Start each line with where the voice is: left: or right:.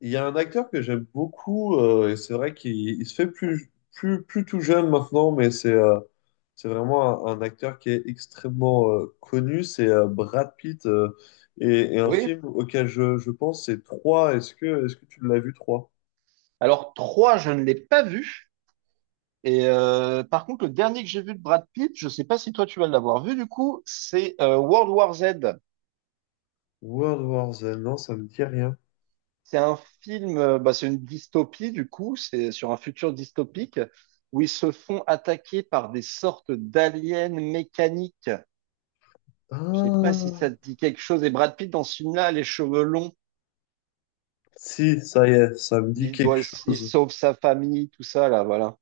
left: Il y a un acteur que j'aime beaucoup, et c'est vrai qu'il il se fait plus tout jeune maintenant, mais c'est vraiment un acteur qui est extrêmement connu, c'est Brad Pitt, et un
right: Oui.
left: film auquel je pense, c'est 3. Est-ce que tu l'as vu, trois?
right: Alors, 3, je ne l'ai pas vu. Par contre, le dernier que j'ai vu de Brad Pitt, je sais pas si toi tu vas l'avoir vu du coup, c'est World War Z.
left: World War Z, non, ça me dit rien.
right: C'est un film, bah, c'est une dystopie du coup, c'est sur un futur dystopique où ils se font attaquer par des sortes d'aliens mécaniques. Je sais pas si ça
left: Ah,
right: te dit quelque chose. Et Brad Pitt dans ce film-là, a les cheveux longs,
left: si, ça y est, ça me dit
right: il
left: quelque
right: doit, il
left: chose.
right: sauve sa famille, tout ça là, voilà.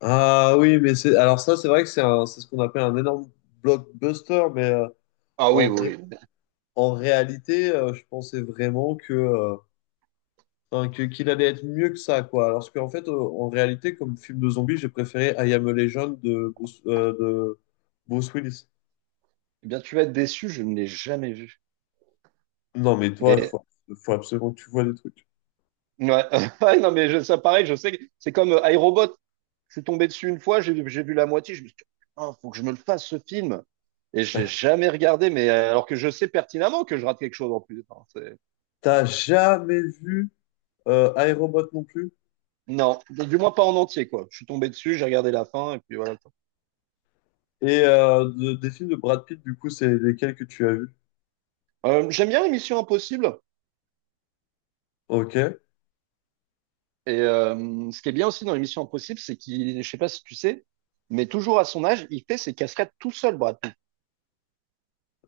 left: Ah oui, mais c'est alors ça, c'est vrai que c'est ce qu'on appelle un énorme blockbuster,
right: Ah oui,
left: en, ré-
right: oui, oui.
left: En réalité, je pensais vraiment qu'il allait être mieux que ça, quoi. Alors en réalité, comme film de zombie, j'ai préféré I Am a Legend de Bruce Willis.
right: Eh bien, tu vas être déçu, je ne l'ai jamais vu.
left: Non, mais toi,
right: Mais
left: faut absolument que tu vois des trucs.
right: ouais. Ouais, non, mais je- ça, pareil, je sais que c'est comme iRobot. Je suis tombé dessus une fois, j'ai vu la moitié, je me suis dit, oh, faut que je me le fasse ce film. Et j'ai jamais regardé, mais alors que je sais pertinemment que je rate quelque chose en plus. Enfin, c'est-
left: T'as jamais vu I, Robot non plus?
right: non, du moins pas en entier, quoi. Je suis tombé dessus, j'ai regardé la fin, et puis voilà.
left: Et des films de Brad Pitt, du coup, c'est lesquels que tu as vus?
right: J'aime bien l'émission Impossible.
left: Ok.
right: Ce qui est bien aussi dans l'émission Impossible, c'est qu'il, je sais pas si tu sais, mais toujours à son âge, il fait ses cascades tout seul, Brad Pitt.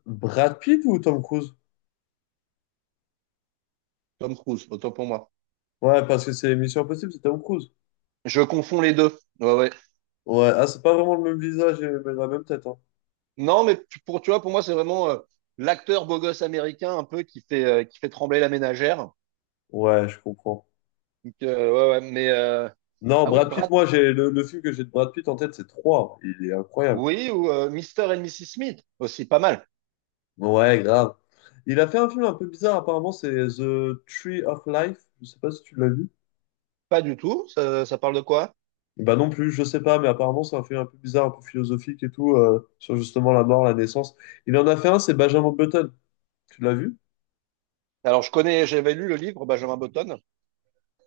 left: Brad Pitt ou Tom Cruise?
right: Tom Cruise, autant pour moi.
left: Ouais, parce que c'est Mission Impossible, c'est Tom Cruise.
right: Je confonds les deux. Ouais, ouais.
left: Ouais, ah, c'est pas vraiment le même visage et la même tête, hein.
right: Non, mais tu- pour, tu vois, pour moi, c'est vraiment l'acteur beau gosse américain un peu qui fait trembler la ménagère.
left: Ouais, je comprends.
right: Donc, ouais, ouais,
left: Non,
right: ah oui,
left: Brad Pitt,
right: Brad,
left: moi, j'ai le film que j'ai de Brad Pitt en tête, c'est trois. Il est incroyable.
right: oui, ou Mr. and Mrs. Smith aussi, pas mal.
left: Ouais, grave. Il a fait un film un peu bizarre, apparemment, c'est The Tree of Life. Je sais pas si tu l'as vu.
right: Pas du tout, ça parle de quoi?
left: Bah non plus, je sais pas, mais apparemment, c'est un film un peu bizarre, un peu philosophique et tout, sur justement la mort, la naissance. Il en a fait un, c'est Benjamin Button. Tu l'as vu?
right: Alors, je connais, j'avais lu le livre Benjamin Button,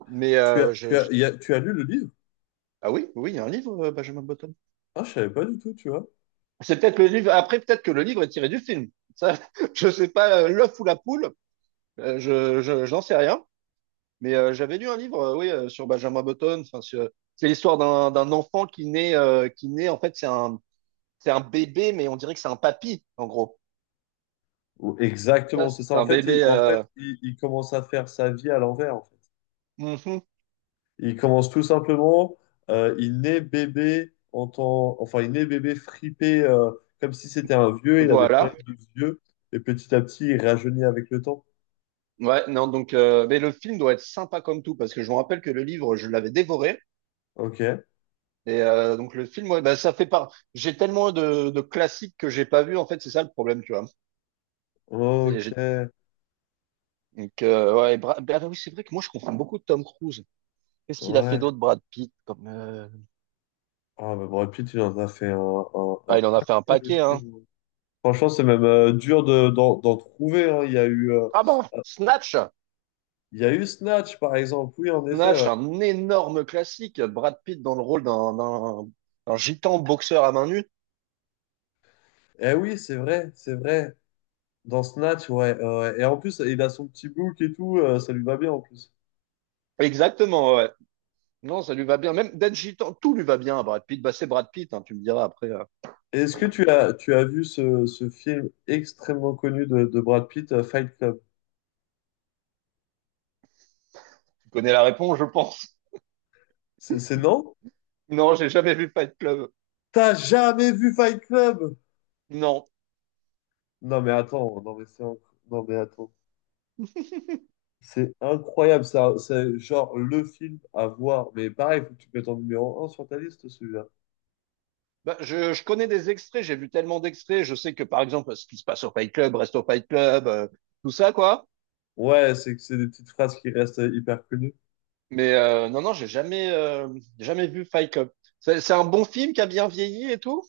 right: mais
left: Tu as,
right: je-
left: il y a- tu as lu le livre?
right: ah oui, oui, il y a un livre Benjamin Button.
left: Ah, je savais pas du tout, tu vois.
right: C'est peut-être le livre, après, peut-être que le livre est tiré du film. Ça, je sais pas, l'œuf ou la poule, je n'en sais rien. Mais j'avais lu un livre, oui, sur Benjamin Button. Enfin, sur- c'est l'histoire d'un enfant qui naît, qui naît. En fait, c'est un bébé, mais on dirait que c'est un papy, en gros.
left: Exactement,
right: Ça,
left: c'est
right: c'est
left: ça.
right: un bébé.
left: En fait, il commence à faire sa vie à l'envers, en fait.
right: Mhm.
left: Il commence tout simplement, il naît bébé enfin il naît bébé fripé comme si c'était un vieux, il a des
right: Voilà.
left: problèmes de vieux et petit à petit il rajeunit avec le temps.
right: Ouais, non, donc, mais le film doit être sympa comme tout, parce que je me rappelle que le livre, je l'avais dévoré.
left: Ok,
right: Donc le film, ouais, bah, ça fait part. J'ai tellement de classiques que j'ai pas vu. En fait, c'est ça le problème, tu vois. C'est-
left: ok,
right: j'ai- Donc, ouais, Bra- bah, oui, c'est vrai que moi, je confonds beaucoup de Tom Cruise. Qu'est-ce qu'il a fait
left: ouais.
right: d'autre, Brad Pitt, comme.
left: Ah bah Brad Pitt, il en a fait un
right: Ah, il en a fait un
left: paquet de
right: paquet, hein.
left: films. Franchement, c'est même dur d'en trouver, hein.
right: Ah ben, Snatch!
left: Il y a eu Snatch par exemple. Oui, en effet.
right: Snatch,
left: Ouais.
right: un énorme classique. Brad Pitt dans le rôle d'un gitan boxeur à main nue.
left: Eh oui, c'est vrai, c'est vrai. Dans Snatch, ouais, ouais. Et en plus, il a son petit bouc et tout, ça lui va bien en plus.
right: Exactement, ouais. Non, ça lui va bien. Même d'être gitan, tout lui va bien à Brad Pitt. Bah, c'est Brad Pitt, hein, tu me diras après.
left: Est-ce que tu as vu ce film extrêmement connu de Brad Pitt, Fight Club?
right: Tu connais la réponse, je pense.
left: C'est non?
right: Non, j'ai jamais vu Fight Club.
left: T'as jamais vu Fight Club?
right: Non.
left: Non mais attends, non mais c'est inc- non mais attends. C'est incroyable, ça, c'est genre le film à voir. Mais pareil, faut que tu te mettes en numéro 1 sur ta liste, celui-là.
right: Bah, je connais des extraits, j'ai vu tellement d'extraits. Je sais que, par exemple, ce qui se passe au Fight Club reste au Fight Club, tout ça, quoi.
left: Ouais, c'est que c'est des petites phrases qui restent hyper connues.
right: Mais non, non, j'ai jamais, jamais vu Fight Club. C'est un bon film qui a bien vieilli et tout?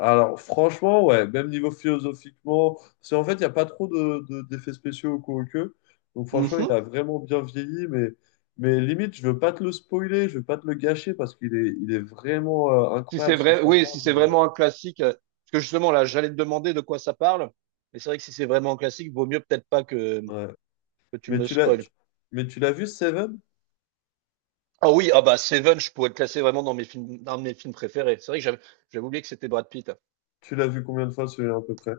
left: Alors, franchement, ouais, même niveau philosophiquement, parce qu'en fait, il n'y a pas trop d'effets spéciaux au coup au queue. Donc, franchement, il
right: Mhm.
left: a vraiment bien vieilli, mais limite, je veux pas te le spoiler, je veux pas te le gâcher parce il est vraiment
right: Si
left: incroyable
right: c'est
left: si je
right: vrai,
left: t'en
right: oui,
left: parle.
right: si c'est
left: Mais,
right: vraiment un classique, parce que justement là, j'allais te demander de quoi ça parle, mais c'est vrai que si c'est vraiment un classique, vaut mieux peut-être pas que,
left: ouais.
right: que tu
left: Mais
right: me le
left: tu l'as,
right: spoil.
left: tu- mais tu l'as vu, Seven?
right: Ah oui, ah bah Seven, je pourrais le classer vraiment dans mes films préférés. C'est vrai que j'avais, j'avais oublié que c'était Brad Pitt.
left: Tu l'as vu combien de fois celui-là à peu près?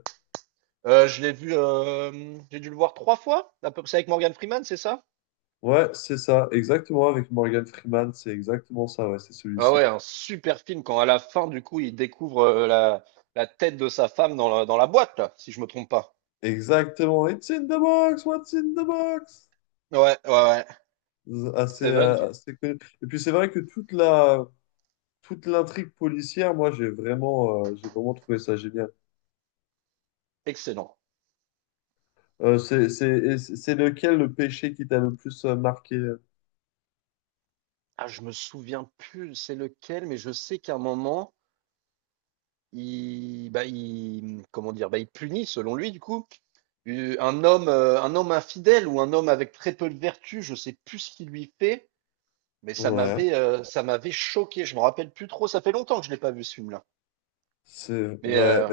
right: Je l'ai vu, j'ai dû le voir trois fois, à peu près avec Morgan Freeman, c'est ça?
left: Ouais, c'est ça, exactement, avec Morgan Freeman, c'est exactement ça, ouais, c'est
right: Ah
left: celui-ci.
right: ouais, un super film quand à la fin du coup il découvre la, la tête de sa femme dans la boîte là, si je me trompe pas.
left: Exactement, It's in the box, what's in the box?
right: Ouais, ouais, ouais. Seven, qui-
left: Assez connu. Et puis c'est vrai que toute l'intrigue policière, moi j'ai vraiment trouvé ça génial.
right: excellent.
left: C'est lequel le péché qui t'a le plus marqué?
right: Ah, je me souviens plus c'est lequel, mais je sais qu'à un moment, il, bah, il, comment dire, bah, il punit, selon lui, du coup, eu- un homme infidèle ou un homme avec très peu de vertu, je sais plus ce qu'il lui fait, mais
left: Ouais,
right: ça m'avait choqué. Je me rappelle plus trop. Ça fait longtemps que je l'ai pas vu ce film-là.
left: c'est
right: Mais
left: ouais.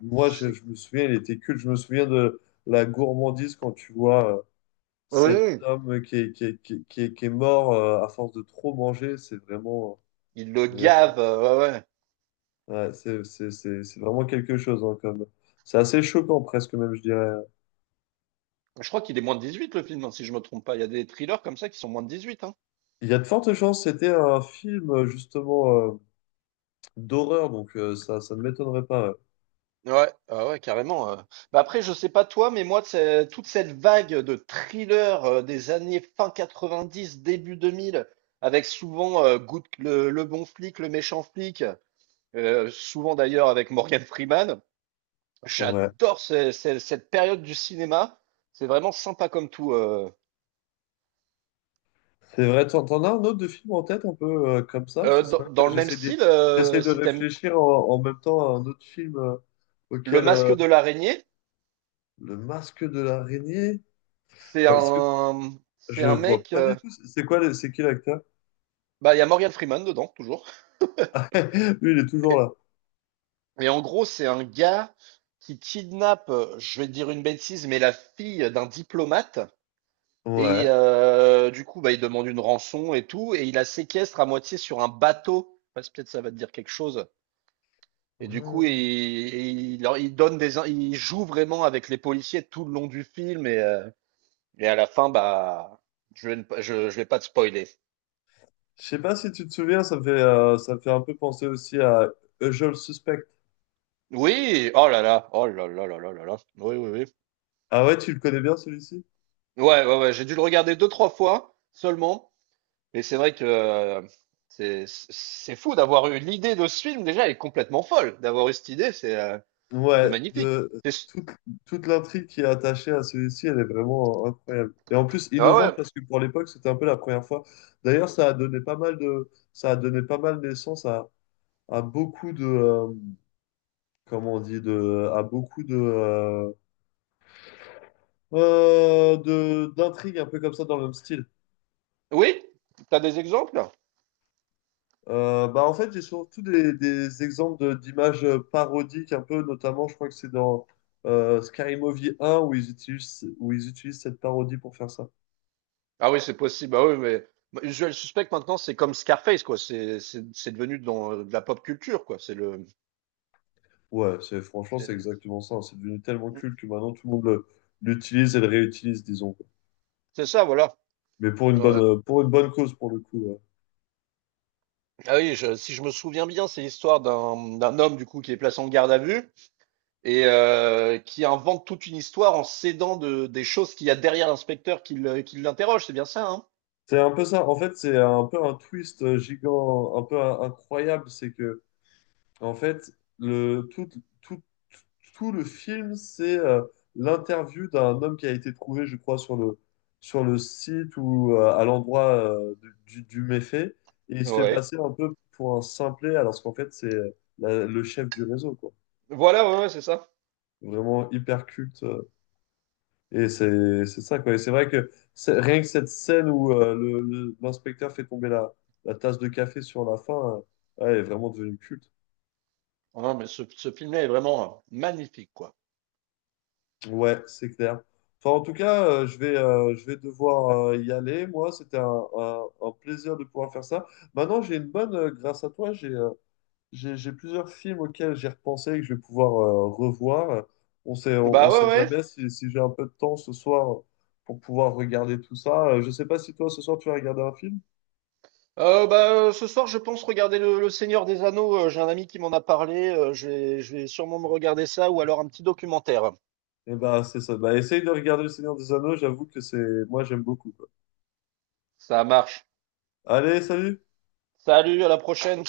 right: je sais.
left: Je me souviens, il était culte. Je me souviens de la gourmandise quand tu vois
right: Oui,
left: cet
right: oui,
left: homme qui est mort à force de trop manger. C'est vraiment
right: il le
left: vraiment
right: gave. Ouais, ouais.
left: ouais, c'est vraiment quelque chose hein, comme. C'est assez choquant presque même je dirais.
right: Je crois qu'il est moins de 18 le film, hein, si je me trompe pas. Il y a des thrillers comme ça qui sont moins de 18, hein.
left: Il y a de fortes chances, c'était un film justement d'horreur, ça ne m'étonnerait pas.
right: Ouais, ah ouais, carrément. Bah après, je sais pas toi, mais moi, c'est- toute cette vague de thrillers des années fin 90, début 2000, avec souvent Good- le bon flic, le méchant flic, souvent d'ailleurs avec Morgan Freeman,
left: Ouais. Ouais.
right: j'adore ce- ce- cette période du cinéma. C'est vraiment sympa comme tout.
left: C'est vrai, t'en as un autre de film en tête un peu comme ça? C'est
right: Dans,
left: vrai
right: dans
left: que
right: le même style,
left: j'essaie de
right: si t'aimes
left: réfléchir en même temps à un autre film
right: Le
left: auquel
right: Masque de l'araignée,
left: Le Masque de l'araignée.
right: c'est
left: Enfin, c'est-
right: un, c'est
left: je
right: un
left: vois
right: mec.
left: pas du tout. C'est quoi, c'est qui l'acteur?
right: Bah, il y a Morgan Freeman dedans, toujours.
left: Lui, il est toujours là.
right: Et en gros, c'est un gars qui kidnappe, je vais dire une bêtise, mais la fille d'un diplomate.
left: Ouais.
right: Du coup, bah, il demande une rançon et tout. Et il la séquestre à moitié sur un bateau. Parce que peut-être ça va te dire quelque chose. Et du coup,
left: Hmm.
right: il, leur- il donne des, in- il joue vraiment avec les policiers tout le long du film. Et à la fin, bah, je vais, ne pas- je vais pas te spoiler.
left: Je sais pas si tu te souviens, ça me fait un peu penser aussi à Usual Suspect.
right: Oui, oh là là, oh là là là là là là. Oui, oui, oui.
left: Ah ouais, tu le connais bien celui-ci?
right: Ouais, ouais, ouais, j'ai dû le regarder deux, trois fois seulement. Mais c'est vrai que c'est fou d'avoir eu l'idée de ce film déjà, elle est complètement folle. D'avoir eu cette idée, c'est
left: Ouais,
right: magnifique.
left: de,
right: C'est-
left: toute, toute l'intrigue qui est attachée à celui-ci, elle est vraiment incroyable. Et en plus,
right: Ah
left: innovante
right: ouais.
left: parce que pour l'époque, c'était un peu la première fois. D'ailleurs, ça a donné pas mal ça a donné pas mal naissance à beaucoup comment on dit, à beaucoup d'intrigues un peu comme ça dans le même style.
right: Oui? T'as des exemples?
left: Bah en fait, j'ai surtout des exemples d'images parodiques un peu, notamment, je crois que c'est dans Scary Movie 1 où ils utilisent cette parodie pour faire ça.
right: Ah oui, c'est possible. Ah oui, mais Usual Suspect maintenant, c'est comme Scarface, quoi. C'est devenu dans de la pop culture, quoi. C'est le
left: Ouais, c'est, franchement, c'est
right: c'est
left: exactement ça. C'est devenu tellement culte que maintenant tout le monde le- l'utilise et le réutilise, disons.
right: c'est ça, voilà.
left: Mais pour
right: Ouais.
left: pour une bonne cause, pour le coup, ouais.
right: Ah oui, je- si je me souviens bien, c'est l'histoire d'un homme du coup qui est placé en garde à vue qui invente toute une histoire en s'aidant de, des choses qu'il y a derrière l'inspecteur qui le- qui l'interroge. C'est bien ça, hein?
left: C'est un peu ça. En fait, c'est un peu un twist gigant, incroyable. C'est que, en fait, le, tout, tout, tout le film, c'est l'interview d'un homme qui a été trouvé, je crois, sur le site ou à l'endroit du méfait. Et il se fait
right: Ouais.
left: passer un peu pour un simplet, alors qu'en fait, c'est la- le chef du réseau, quoi.
right: Voilà, ouais, ouais, c'est ça.
left: Vraiment hyper culte. Et c'est ça, quoi. Et c'est vrai que rien que cette scène où l'inspecteur fait tomber la tasse de café sur la fin, ouais, elle est vraiment devenue culte.
right: Ah, mais ce film-là est vraiment magnifique, quoi.
left: Ouais, c'est clair. Enfin, en tout cas, je vais devoir y aller. Moi, c'était un plaisir de pouvoir faire ça. Maintenant, j'ai grâce à toi, j'ai plusieurs films auxquels j'ai repensé et que je vais pouvoir revoir.
right: Bah
left: On
right: ouais,
left: sait
right: ouais.
left: jamais si j'ai un peu de temps ce soir pour pouvoir regarder tout ça. Je sais pas si toi ce soir tu vas regarder un film.
right: Bah, ce soir, je pense regarder le Seigneur des Anneaux. J'ai un ami qui m'en a parlé. Je vais, je vais sûrement me regarder ça ou alors un petit documentaire.
left: Eh ben c'est ça. Bah, essaye de regarder Le Seigneur des Anneaux. J'avoue que c'est moi j'aime beaucoup quoi.
right: Ça marche.
left: Allez, salut!
right: Salut, à la prochaine.